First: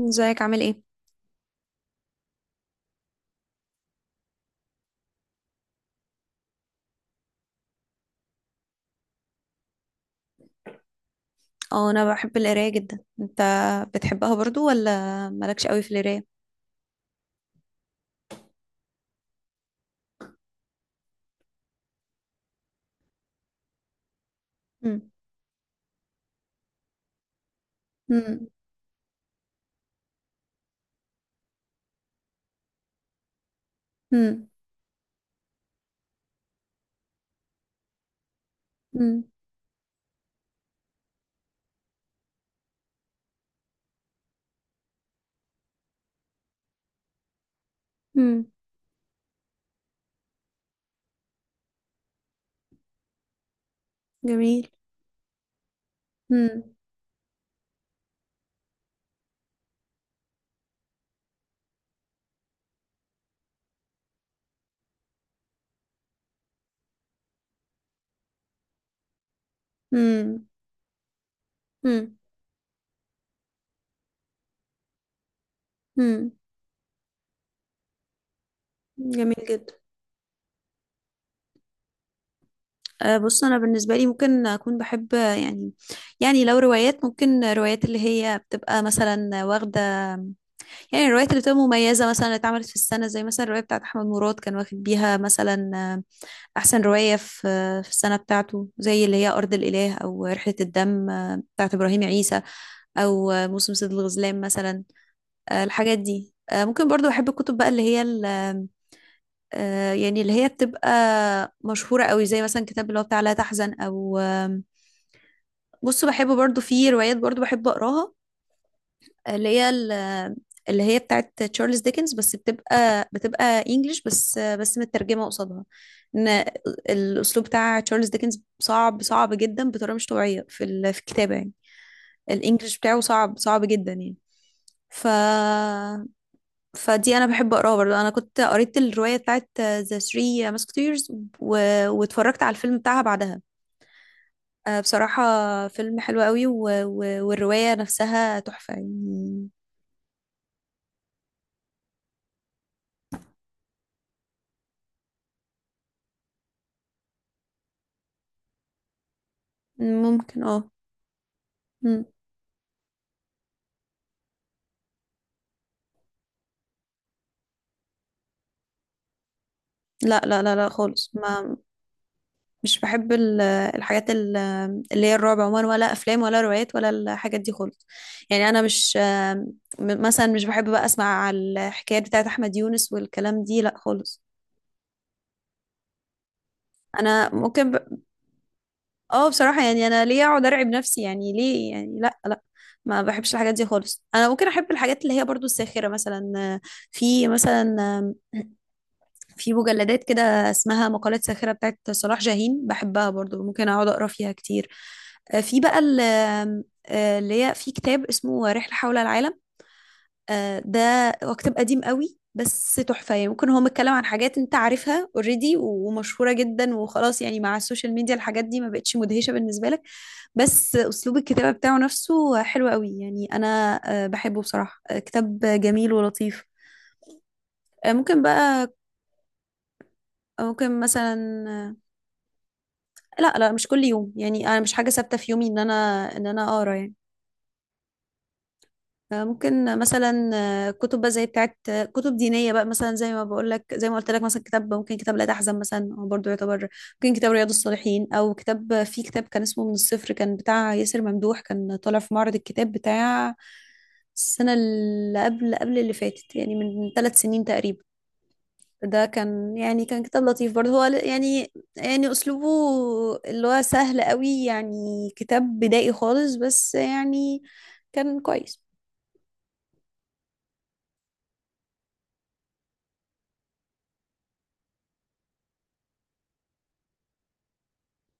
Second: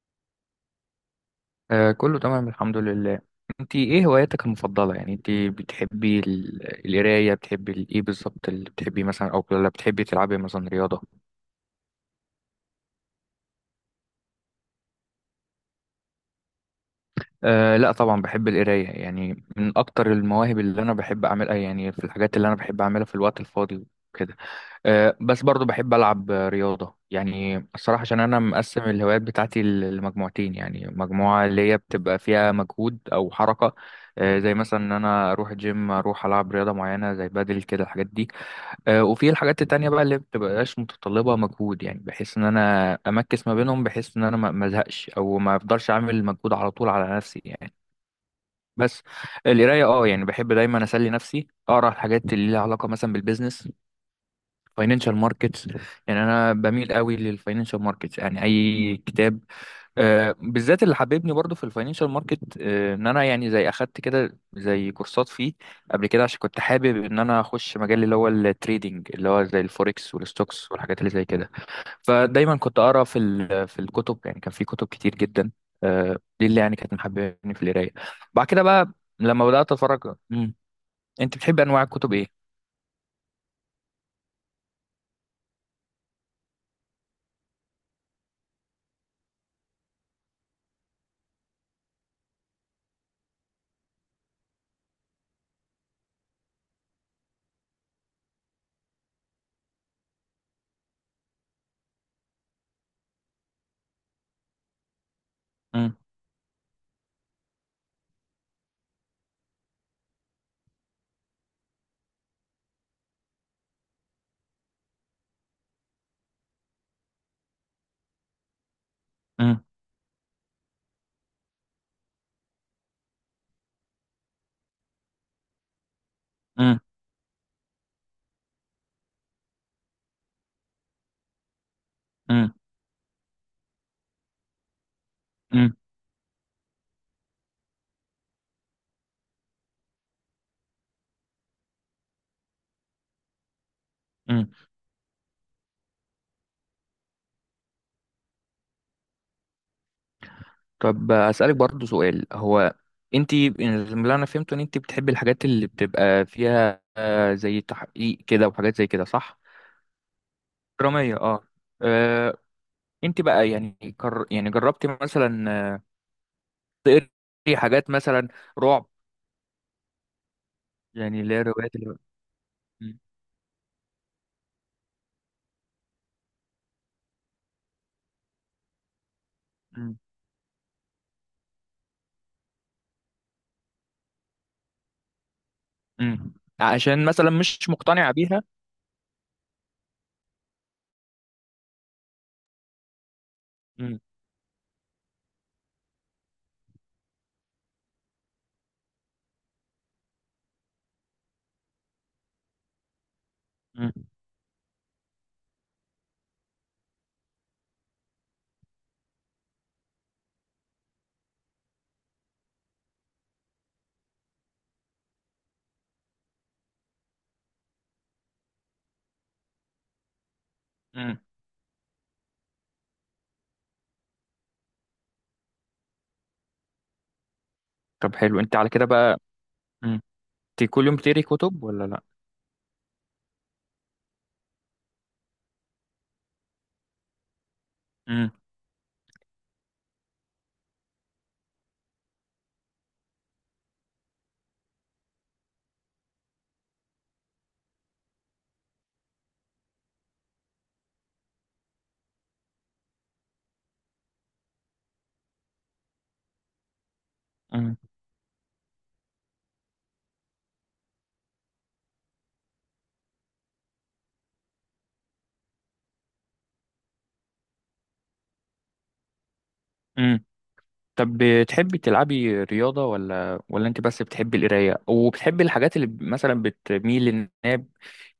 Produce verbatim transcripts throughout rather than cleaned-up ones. ازيك عامل ايه؟ آه، كله تمام الحمد لله. انت ايه هواياتك المفضله يعني انت بتحبي ال- القرايه بتحبي ال- ايه بالظبط اللي بتحبي مثلا او ولا بتحبي تلعبي مثلا رياضه؟ اه، انا بحب القرايه جدا. انت بتحبها برضو ولا مالكش قوي في القرايه؟ آه، لا طبعا بحب القرايه يعني من اكتر المواهب اللي انا بحب اعملها يعني في الحاجات اللي انا بحب اعملها في الوقت الفاضي وكده. مم. آه، بس برضو بحب ألعب آه، رياضة يعني الصراحة عشان أنا مم. مقسم الهوايات بتاعتي ل- لمجموعتين يعني مجموعة اللي هي بتبقى فيها مجهود أو حركة آه، مم. زي مثلا إن أنا أروح جيم أروح ألعب رياضة معينة زي بدل كده الحاجات دي. آه، مم. وفي الحاجات التانية بقى اللي بتبقاش متطلبة مجهود يعني بحيث إن أنا أمكس ما بينهم بحيث إن أنا ما ما أزهقش أو ما أفضلش أعمل مجهود على طول على نفسي يعني. مم. بس القراية اه يعني بحب دايما أسلي نفسي أقرأ الحاجات اللي ليها علاقة مثلا بالبيزنس جميل. فاينانشال ماركتس. يعني انا مم. بميل قوي للفاينانشال ماركتس يعني اي كتاب آه، بالذات اللي حببني برضو في الفاينانشال ماركت آه، ان انا يعني زي اخدت كده زي كورسات فيه قبل كده عشان كنت حابب ان انا اخش مجال اللي هو التريدينج اللي هو زي الفوركس مم. والستوكس والحاجات اللي زي كده. مم. فدايما كنت اقرا في ال- في الكتب يعني كان في كتب كتير جدا آه، مم. دي اللي يعني كانت محببني في القرايه. بعد كده بقى جميل لما بدات جدا. اتفرج مم. انت بتحب انواع الكتب ايه؟ أه، بص، انا بالنسبه لي ممكن اكون بحب يعني، يعني لو روايات، ممكن روايات اللي هي بتبقى مثلا واخده، يعني الروايات اللي بتبقى مميزه مثلا اللي اتعملت في السنه، زي مثلا الروايه بتاعت احمد مراد كان واخد بيها مثلا أحسن رواية في في السنة بتاعته، زي اللي هي أرض الإله أو رحلة الدم، آه، بتاعت إبراهيم عيسى، أو آه، موسم صيد الغزلان مثلا. آه، امم. الحاجات دي، آه، ممكن برضو أحب الكتب بقى اللي هي ال- آه، يعني اللي هي بتبقى مشهورة قوي، زي مثلا كتاب اللي هو بتاع لا تحزن أو آم، بص، بحب برضو في روايات، برضو بحب أقراها اللي هي ال- اللي هي بتاعت تشارلز ديكنز، بس بتبقى بتبقى انجلش بس، بس مترجمه قصادها. ان امم. الاسلوب بتاع تشارلز ديكنز صعب صعب جدا، بطريقه مش طبيعيه في ال- في الكتابه يعني. امم. الانجليش بتاعه صعب صعب جدا يعني. ف فدي انا بحب اقراها برضه. انا كنت قريت الروايه بتاعت ذا ثري ماسكتيرز و... واتفرجت على الفيلم بتاعها بعدها. امم. آه، بصراحه، فيلم حلو قوي و... و... والروايه نفسها تحفه يعني. طب أسألك برضو سؤال هو انت اللي انا فهمته ان انت بتحبي الحاجات اللي بتبقى فيها آه، زي تحقيق كده وحاجات زي كده صح؟ ممكن، اه. درامية اه. مم. آه، انت بقى يعني كر... يعني جربتي مثلا آه، تقري حاجات مثلا رعب لا لا لا لا خالص. يعني اللي هي ما الروايات اللي. مش مم. بحب ال- الحاجات ال- اللي هي الرعب عموما، ولا افلام ولا روايات ولا الحاجات دي خالص. يعني انا مش، مم. م- مثلا مش بحب بقى اسمع على الحكايات بتاعت احمد يونس والكلام دي، لا خالص. مم. عشان مثلا انا مش ممكن ب... مقتنعة بيها. اه، بصراحة يعني انا ليه اقعد ارعب نفسي يعني؟ ليه يعني؟ لا لا، ما بحبش الحاجات دي مم. خالص. انا ممكن احب الحاجات اللي هي برضو الساخرة مثلا. في مثلا، في مجلدات كده اسمها مقالات ساخرة بتاعت صلاح جاهين، بحبها برضو، ممكن اقعد مم. اقرا فيها كتير. آه، في بقى ال- آم، آه، اللي هي في كتاب اسمه رحلة حول العالم. آه، ده هو كتاب قديم قوي، بس تحفة يعني. ممكن هو متكلم عن حاجات انت عارفها اوريدي ومشهورة جدا، وخلاص يعني مع السوشيال ميديا الحاجات دي ما بقتش مدهشة بالنسبة لك، بس اسلوب مم. الكتابة بتاعه نفسه حلو قوي يعني. انا آه، بحبه بصراحة، آه، كتاب جميل ولطيف. آه، طب ممكن حلو انت على بقى، كده بقى. مم. انت ممكن كل يوم مثلا، بتقري كتب آه، ولا لا؟ لا لا، مش كل يوم يعني. انا مش حاجه ثابته في يومي ان انا ان انا اقرا يعني. مم. آه، ممكن مثلا، آه، كتب بقى زي بتاعت، آه، كتب دينيه بقى مثلا زي ما بقول لك، زي ما قلت لك، مثلا كتاب، ممكن كتاب لا تحزن مثلا هو برضه يعتبر، ممكن كتاب رياض الصالحين، او كتاب، في كتاب كان اسمه من الصفر كان بتاع ياسر ممدوح، كان طالع في معرض الكتاب بتاع السنه اللي قبل قبل اللي فاتت، يعني من ثلاث سنين مم. تقريبا. ده كان يعني كان كتاب لطيف برضه. هو ل- يعني، يعني اسلوبه اللي هو سهل قوي يعني، كتاب بدائي خالص، بس يعني كان كويس. مم. طب بتحبي تلعبي رياضة ولا ولا انت بس بتحبي القراية وبتحبي الحاجات اللي مثلا بتميل انها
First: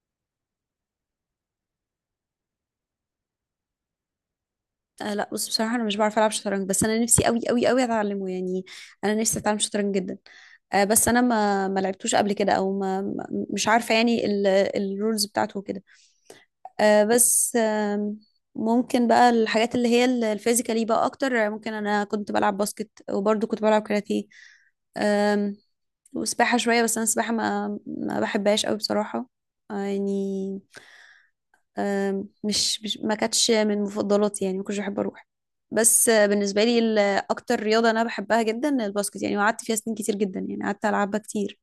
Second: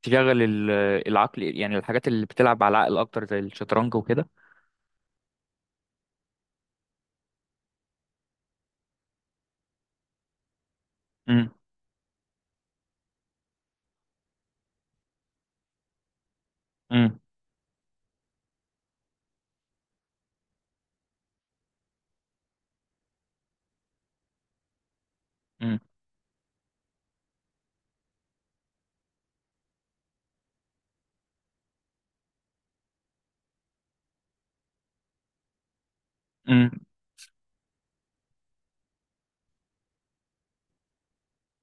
تشغل ال- العقل يعني الحاجات اللي بتلعب على العقل اكتر زي الشطرنج وكده. آه لا، بص بصراحة انا مش بعرف العب شطرنج، بس انا نفسي قوي قوي قوي اتعلمه يعني. انا نفسي اتعلم شطرنج جدا. آه بس انا امم. ما ما لعبتوش قبل كده، او ما ما- مش عارفة يعني الرولز بتاعته وكده. آه، امم. بس آم، ممكن بقى الحاجات اللي هي ال- الفيزيكالي بقى اكتر. ممكن انا كنت بلعب باسكت، وبرضه كنت بلعب كاراتيه آم، امم. وسباحة شوية، بس انا السباحة ما ما بحبهاش قوي بصراحة. آه، يعني آم، مش مش- ما كانتش من مفضلاتي يعني، ما كنتش بحب اروح. بس آه، بالنسبة امم. لي ال- اكتر رياضة انا بحبها جدا الباسكت يعني، وقعدت فيها سنين كتير جدا يعني، قعدت العبها كتير.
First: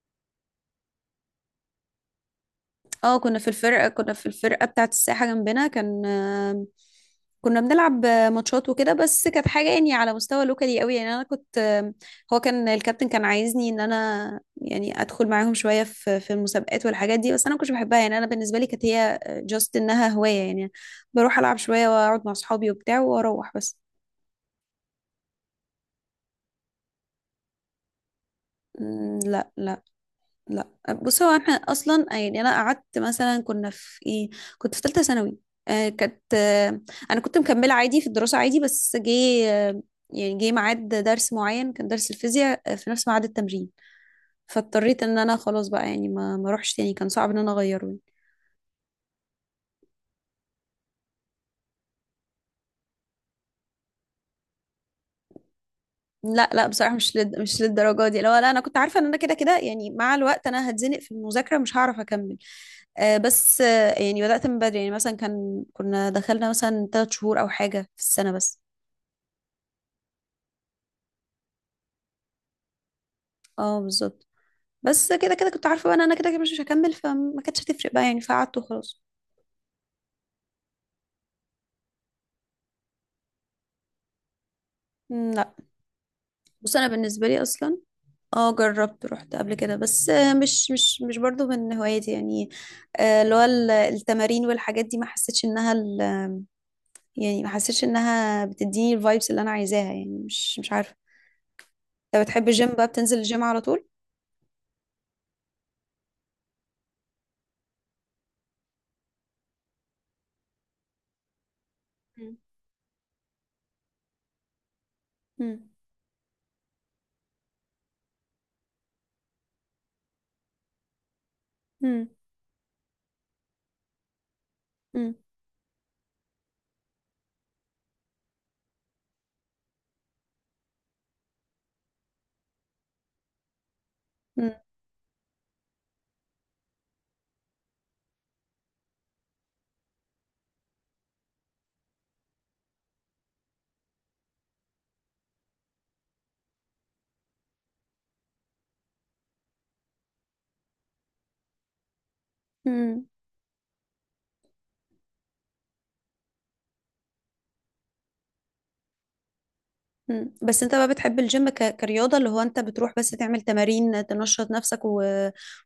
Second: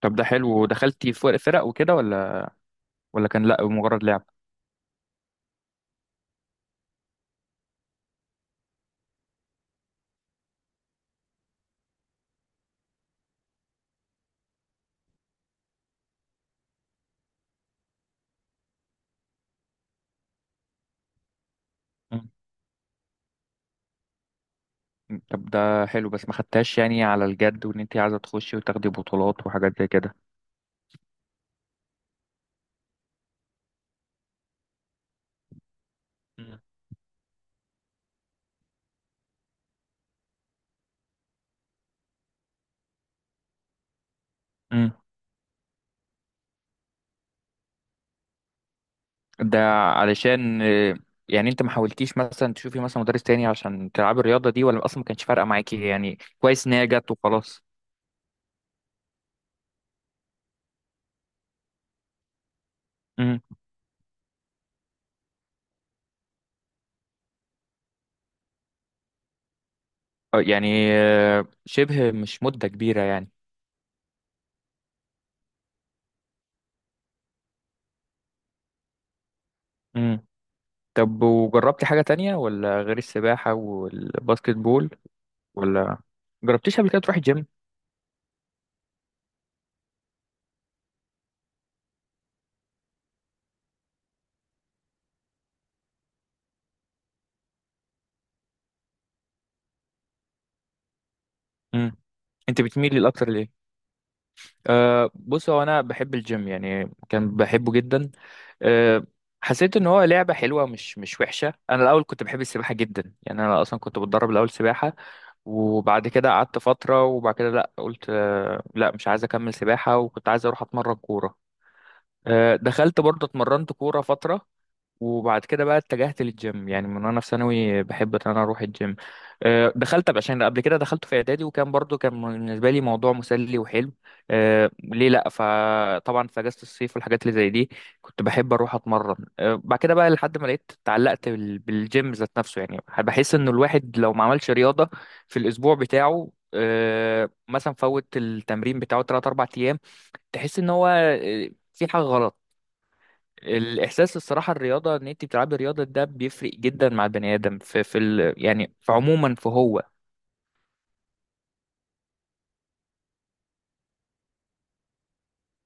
طب ده حلو ودخلتي في فرق وكده ولا؟ اه، ولا كنا كان في لا الفرقة، مجرد كنا لعب. في الفرقة بتاعة الساحة جنبنا. كان آم، كنا بنلعب آه، ماتشات وكده، بس كانت حاجة يعني على مستوى لوكالي قوي يعني. انا كنت آم، هو كان الكابتن، كان عايزني ان انا يعني ادخل معاهم شوية في في المسابقات والحاجات دي، بس انا ما كنتش بحبها يعني. انا بالنسبة لي كانت هي جاست انها هواية يعني. بروح العب شوية واقعد مم. مع اصحابي وبتاع واروح بس. طب ده حلو بس ما خدتهاش يعني على الجد وان انت عايزة تخشي وتاخدي مم، بطولات لا وحاجات لا. زي كده. لا، بص، هو احنا اصلا يعني، انا قعدت مثلا، كنا في ايه، كنت في ثالثه ثانوي. آه كانت آه انا كنت مكمله عادي في الدراسه عادي، بس جه آه يعني جه ميعاد درس معين، كان درس الفيزياء آه، في نفس ميعاد التمرين، مم. فاضطريت ان انا خلاص بقى يعني ما ما اروحش تاني، كان صعب ان انا اغيره يعني. ده علشان آه، يعني انت ما حاولتيش مثلا تشوفي مثلا مدرس تاني عشان تلعبي الرياضة دي ولا اصلا ما كانش فارقة معاكي يعني لا لا، كويس ان هي بصراحه جت مش لد... مش وخلاص؟ للدرجه دي، لا لا. انا كنت عارفه ان انا كده كده يعني مع الوقت انا هتزنق في المذاكره، مش هعرف اكمل. آه امم. بس آه يعني بدات من بدري يعني، مثلا كان كنا دخلنا مثلا ثلاث شهور او حاجه في السنه بس. آه، يعني آه، شبه مش مدة كبيرة يعني. اه بالظبط. بس كده كده كنت عارفه بقى ان انا كده كده مش هكمل، فما كانتش هتفرق بقى يعني، فقعدت وخلاص. امم. طب وجربتي حاجة تانية ولا غير السباحة والباسكت بول مم، لا. ولا بص جربتيش انا قبل كده تروحي بالنسبه لي جيم؟ اصلا، اه جربت، رحت قبل كده، بس آه، مش مش مش برضو من هواياتي يعني. آه، اللي هو ال- التمارين والحاجات دي، ما حسيتش انها ال... يعني ما حسيتش انها بتديني الفايبس اللي انا عايزاها يعني، مش مش عارفه. امم. انت بتحب انت الجيم بقى، بتميلي بتنزل الاكتر الجيم على ليه؟ طول؟ أه، بص هو انا بحب الجيم يعني كان بحبه جدا. أه، حسيت ان هو لعبه حلوه مش مش وحشه. انا الاول كنت بحب السباحه جدا يعني انا اصلا كنت بتدرب الاول سباحه مم. وبعد كده قعدت فتره وبعد كده لا قلت أه، لا مش عايز اكمل سباحه وكنت عايز اروح اتمرن كوره. مم. أه، دخلت برضه اتمرنت كوره فتره مم. وبعد كده بقى اتجهت للجيم يعني من وانا في ثانوي بحب ان انا اروح الجيم. آه، دخلت عشان قبل كده دخلت في اعدادي وكان برضو كان بالنسبه لي موضوع مسلي وحلو. مم. آه، ليه لا فطبعا في اجازه الصيف والحاجات اللي زي دي كنت بحب اروح اتمرن. آه، بعد كده بقى لحد ما لقيت اتعلقت بال- بالجيم ذات نفسه يعني بحس انه الواحد لو ما عملش رياضه في الاسبوع بتاعه آه، مثلا فوت التمرين بتاعه تلاتة اربعة ايام تحس ان هو آه، في حاجه غلط. مم. الاحساس الصراحه الرياضه ان انت بتلعبي رياضه ده بيفرق جدا مع البني ادم في في ال يعني في عموما في هو. مم. بس انت بقى بتحب الجيم ك... كرياضة، اللي هو انت بتروح بس تعمل تمارين تنشط نفسك و...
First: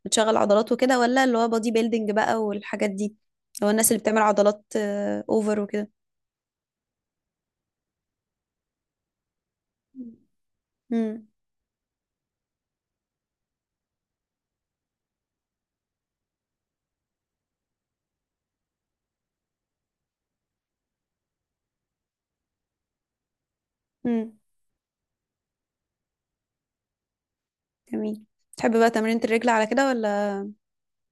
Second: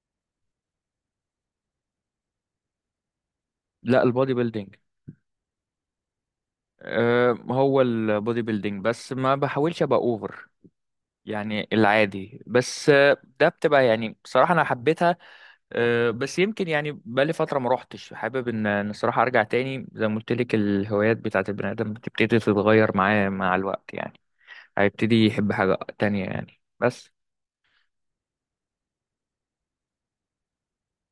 وتشغل عضلات وكده، ولا اللي هو بودي بيلدينج بقى والحاجات دي، اللي هو الناس اللي لا بتعمل البودي عضلات بيلدينج. آه، اوفر وكده؟ أه، هو البودي بيلدينج بس ما بحاولش ابقى اوفر امم يعني العادي بس آه، ده بتبقى يعني بصراحه انا حبيتها. أه، بس يمكن يعني بقالي فتره ما روحتش حابب ان إن الصراحه ارجع تاني زي ما قلت لك الهوايات بتاعت البني ادم بتبتدي تتغير معاه مع الوقت يعني امم هيبتدي يحب حاجه تانية يعني بس. جميل. تحب بقى تمرينة الرجل على كده، ولا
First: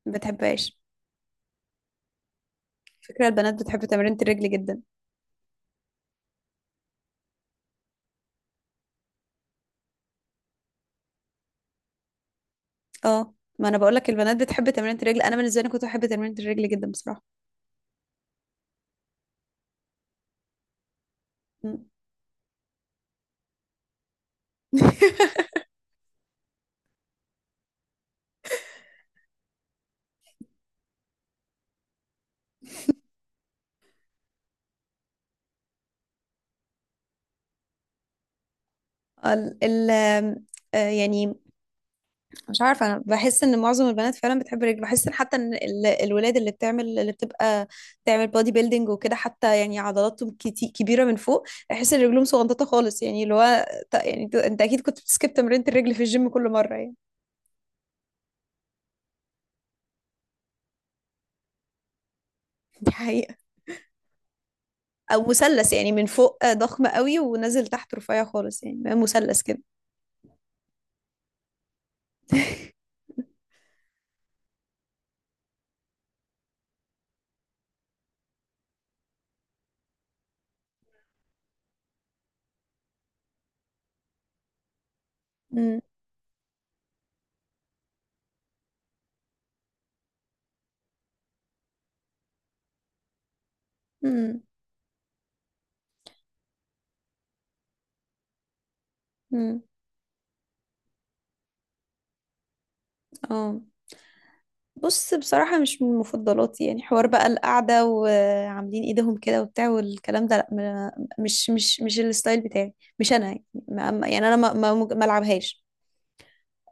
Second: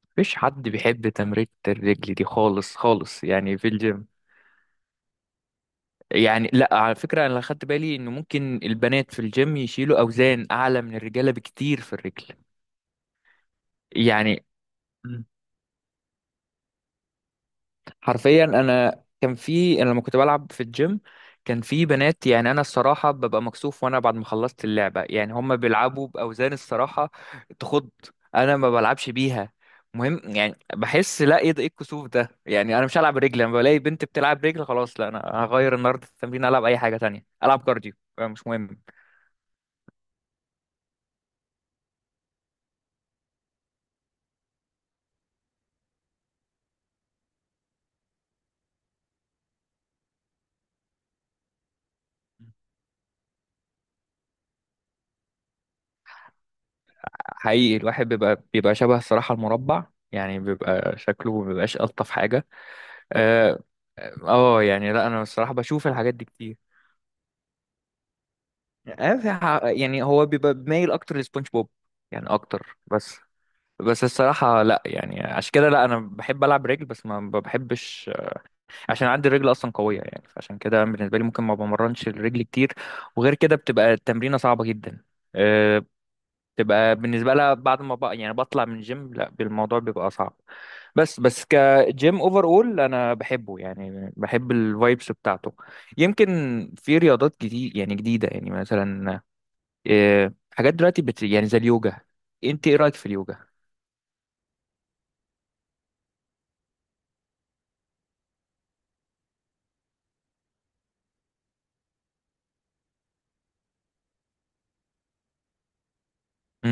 ما مفيش حد بتحبهاش؟ بيحب تمرينة الرجل دي خالص خالص فكرة البنات يعني في بتحب الجيم. تمرينة الرجل جدا. يعني لا على فكرة انا اللي خدت بالي ان ممكن البنات في الجيم يشيلوا اوزان اعلى من الرجالة بكتير في الرجل. اه، ما انا بقول لك، البنات يعني بتحب تمرينة الرجل. انا بالنسبة لي كنت بحب تمرينة الرجل جدا بصراحة. حرفيا انا كان في انا لما كنت بلعب في الجيم كان مم. في بنات يعني انا الصراحه ببقى مكسوف وانا بعد ما خلصت اللعبه يعني هم بيلعبوا باوزان الصراحه تخض. انا ما بلعبش بيها. مهم يعني بحس لا ايه ده ايه الكسوف ده يعني انا مش هلعب رجل لما بلاقي بنت بتلعب رجل خلاص. لا انا هغير النهارده التمرين العب اي حاجه تانية العب كارديو مش مهم. ال ال آم، آه، يعني مش عارفة، أنا بحس إن معظم البنات فعلا بتحب الرجل. بحس إن حتى إن ال- الولاد اللي بتعمل، اللي بتبقى بتعمل بودي بيلدينج وكده، حتى يعني عضلاتهم كتي- كبيرة من فوق، بحس إن رجلهم صغنططة خالص يعني، اللي هو ط- يعني أنت أنت أكيد كنت بتسكيب تمرينة الرجل في الجيم كل مرة يعني. حقيقي الواحد بيبقى بيبقى شبه الصراحة المربع يعني بيبقى شكله ما بيبقاش ألطف حاجة. دي حقيقة. آه، اه يعني لا انا أو الصراحه مثلث بشوف يعني، من الحاجات دي فوق آه، كتير. ضخم قوي ونازل تحت رفيع خالص، يعني بقى آه، في مثلث ح- كده. يعني هو بيبقى مايل اكتر لسبونج بوب يعني اكتر بس. بس الصراحه لا يعني عشان كده لا انا بحب العب رجل بس ما ما بحبش عشان عندي الرجل اصلا قويه يعني فعشان كده بالنسبه لي ممكن ما بمرنش الرجل كتير وغير كده بتبقى التمرينه صعبه جدا امم آه، تبقى بالنسبة لها بعد ما بقى يعني بطلع من الجيم لا الموضوع بيبقى صعب بس. بس كجيم اوفر اول انا بحبه يعني امم بحب الفايبس بتاعته. يمكن في رياضات جديد يعني جديدة يعني مثلا امم آه، حاجات دلوقتي بت يعني زي اليوجا. انت ايه رأيك في اليوجا؟ اه بص، بصراحة مش من مفضلاتي يعني. حوار بقى القعدة وعاملين ايدهم كده وبتاع والكلام ده، لا ما- مش مش مش الستايل بتاعي، مش انا يعني ما- ما- يعني انا ما ما ما العبهاش.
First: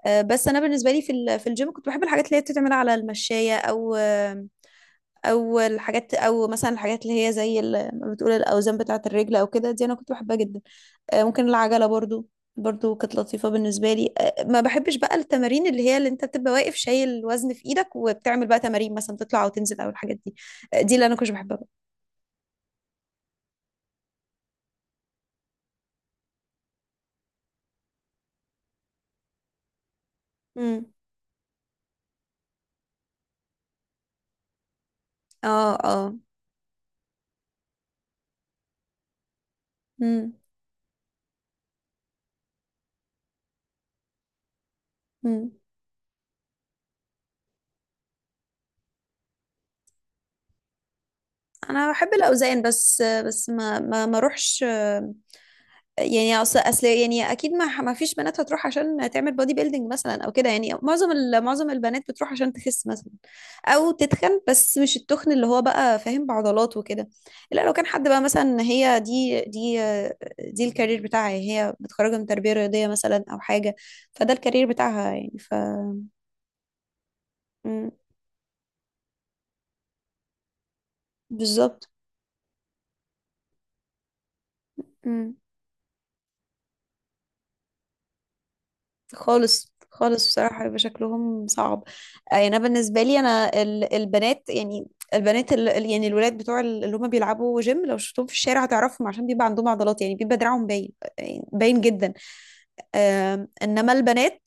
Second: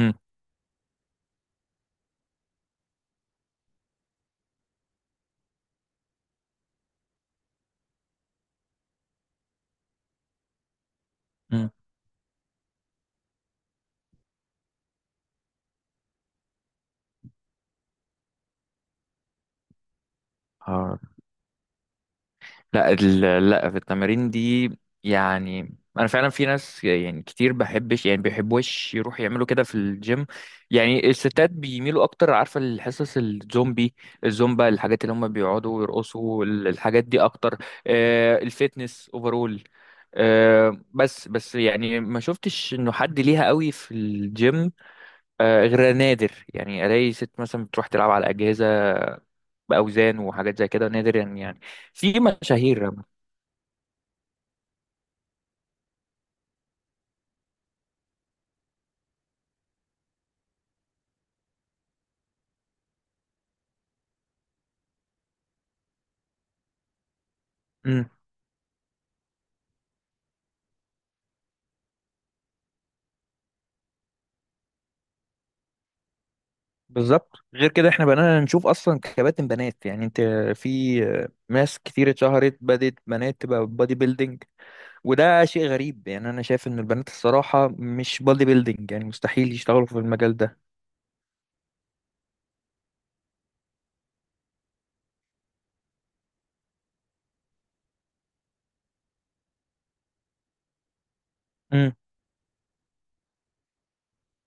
آه، بس انا بالنسبة لي في ال- في الجيم كنت بحب الحاجات اللي هي بتتعمل على المشاية، او آه، او الحاجات، او مثلا الحاجات اللي هي زي ال- ما بتقول الاوزان بتاعة الرجل او كده، دي انا كنت بحبها جدا. آه، ممكن العجلة برضو، برضو كانت لطيفة بالنسبة لي. آه، ما بحبش بقى التمارين اللي هي اللي انت بتبقى واقف شايل الوزن في ايدك، وبتعمل بقى تمارين مثلا تطلع او تنزل او الحاجات دي. آه، دي امم. اللي انا كنتش بحبها بقى. لا ال- لا في التمارين دي يعني انا فعلا في ناس يعني كتير بحبش يعني بيحبوش يروحوا يعملوا كده في الجيم امم. يعني الستات بيميلوا اكتر عارفه الحصص الزومبي الزومبا الحاجات اللي هم اه بيقعدوا اه. ويرقصوا ال- الحاجات دي اكتر. آه الفيتنس اوفرول. امم. آه بس بس يعني ما شفتش انه حد ليها قوي في الجيم. امم. آه غير نادر يعني الاقي ست مثلا بتروح تلعب على اجهزه باوزان وحاجات زي كده نادر يعني يعني انا بحب في الاوزان، مشاهير. بس آه، بس ما ما ما اروحش. يعني اصل اصل يعني اكيد ما ما فيش بنات هتروح عشان تعمل بودي بيلدينج مثلا او كده. يعني معظم ال- معظم البنات بتروح عشان تخس مثلا، او تتخن، بس مش التخن اللي هو بقى فاهم، بعضلات وكده. لا لو كان حد مم. بقى مثلا، هي دي دي دي الكارير بتاعها يعني، هي متخرجه من تربيه رياضيه مثلا او حاجه، فده الكارير بتاعها يعني، ف... بالظبط غير كده مم، احنا بقينا نشوف اصلا كباتن بنات يعني انت في ناس بالظبط. كتير اتشهرت بدات بنات تبقى بادي بيلدينج وده شيء غريب يعني انا شايف ان البنات الصراحه مش بادي بيلدينج يعني مستحيل خالص يشتغلوا في خالص المجال ده. بصراحة، بيبقى شكلهم صعب. آه، يعني أنا بالنسبة لي، أنا ال- البنات يعني، البنات ال- ال- يعني الولاد بتوع ال- اللي هم بيلعبوا جيم، لو شفتهم في الشارع هتعرفهم، عشان بيبقى عندهم عضلات يعني، بيبقى دراعهم باين يعني، باين امم. جدا. آم، إنما البنات،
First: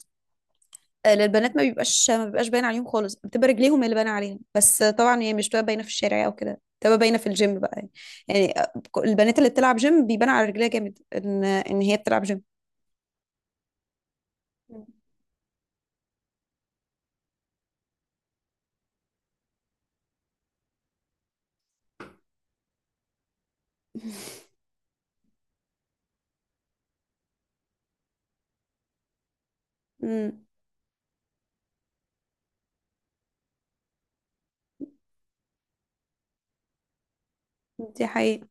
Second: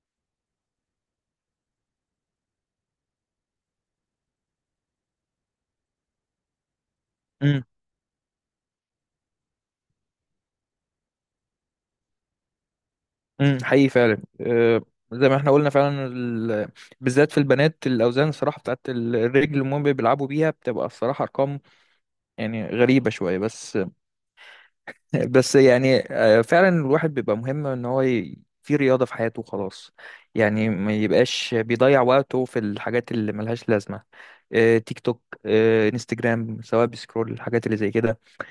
آه، للبنات ما بيبقاش، ما بيبقاش باين عليهم خالص، بتبقى رجليهم اللي باينة عليهم بس. آه، طبعا هي مش بتبقى باينة في الشارع أو كده، بتبقى باينة في الجيم امم. بقى يعني. يعني آه، البنات اللي بتلعب جيم بيبان على رجليها جامد إن إن هي بتلعب جيم. امم. حقيقي فعلا اه، مم. زي ما احنا قلنا فعلا ال... بالذات في البنات الاوزان الصراحه بتاعت الرجل اللي هم بيلعبوا بيها بتبقى الصراحه ارقام يعني غريبه شويه بس. بس يعني آه، فعلا الواحد بيبقى مهم ان هو ي- في رياضة في حياته خلاص مم. يعني ما يبقاش بيضيع وقته في الحاجات اللي ملهاش لازمة آه، تيك توك آه، انستجرام سواء بيسكرول الحاجات اللي زي دي كده حقيقة.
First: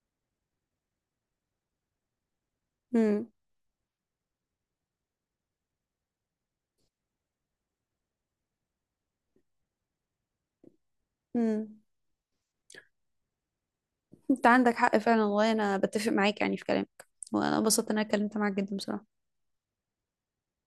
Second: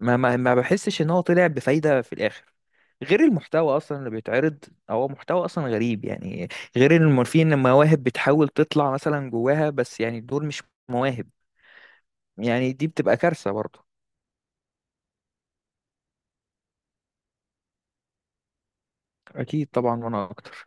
ما ما ما بحسش ان هو طلع بفايدة في الاخر غير مم. المحتوى اصلا اللي بيتعرض هو محتوى اصلا غريب يعني غير ان في ان مواهب بتحاول تطلع مثلا جواها بس يعني دول مش مواهب مم. يعني دي بتبقى كارثة برضه. انت عندك حق فعلا والله، انا بتفق معاك يعني في كلامك، وانا انبسطت ان انا اتكلمت معاك جدا بصراحة. اكيد طبعا وانا اكتر.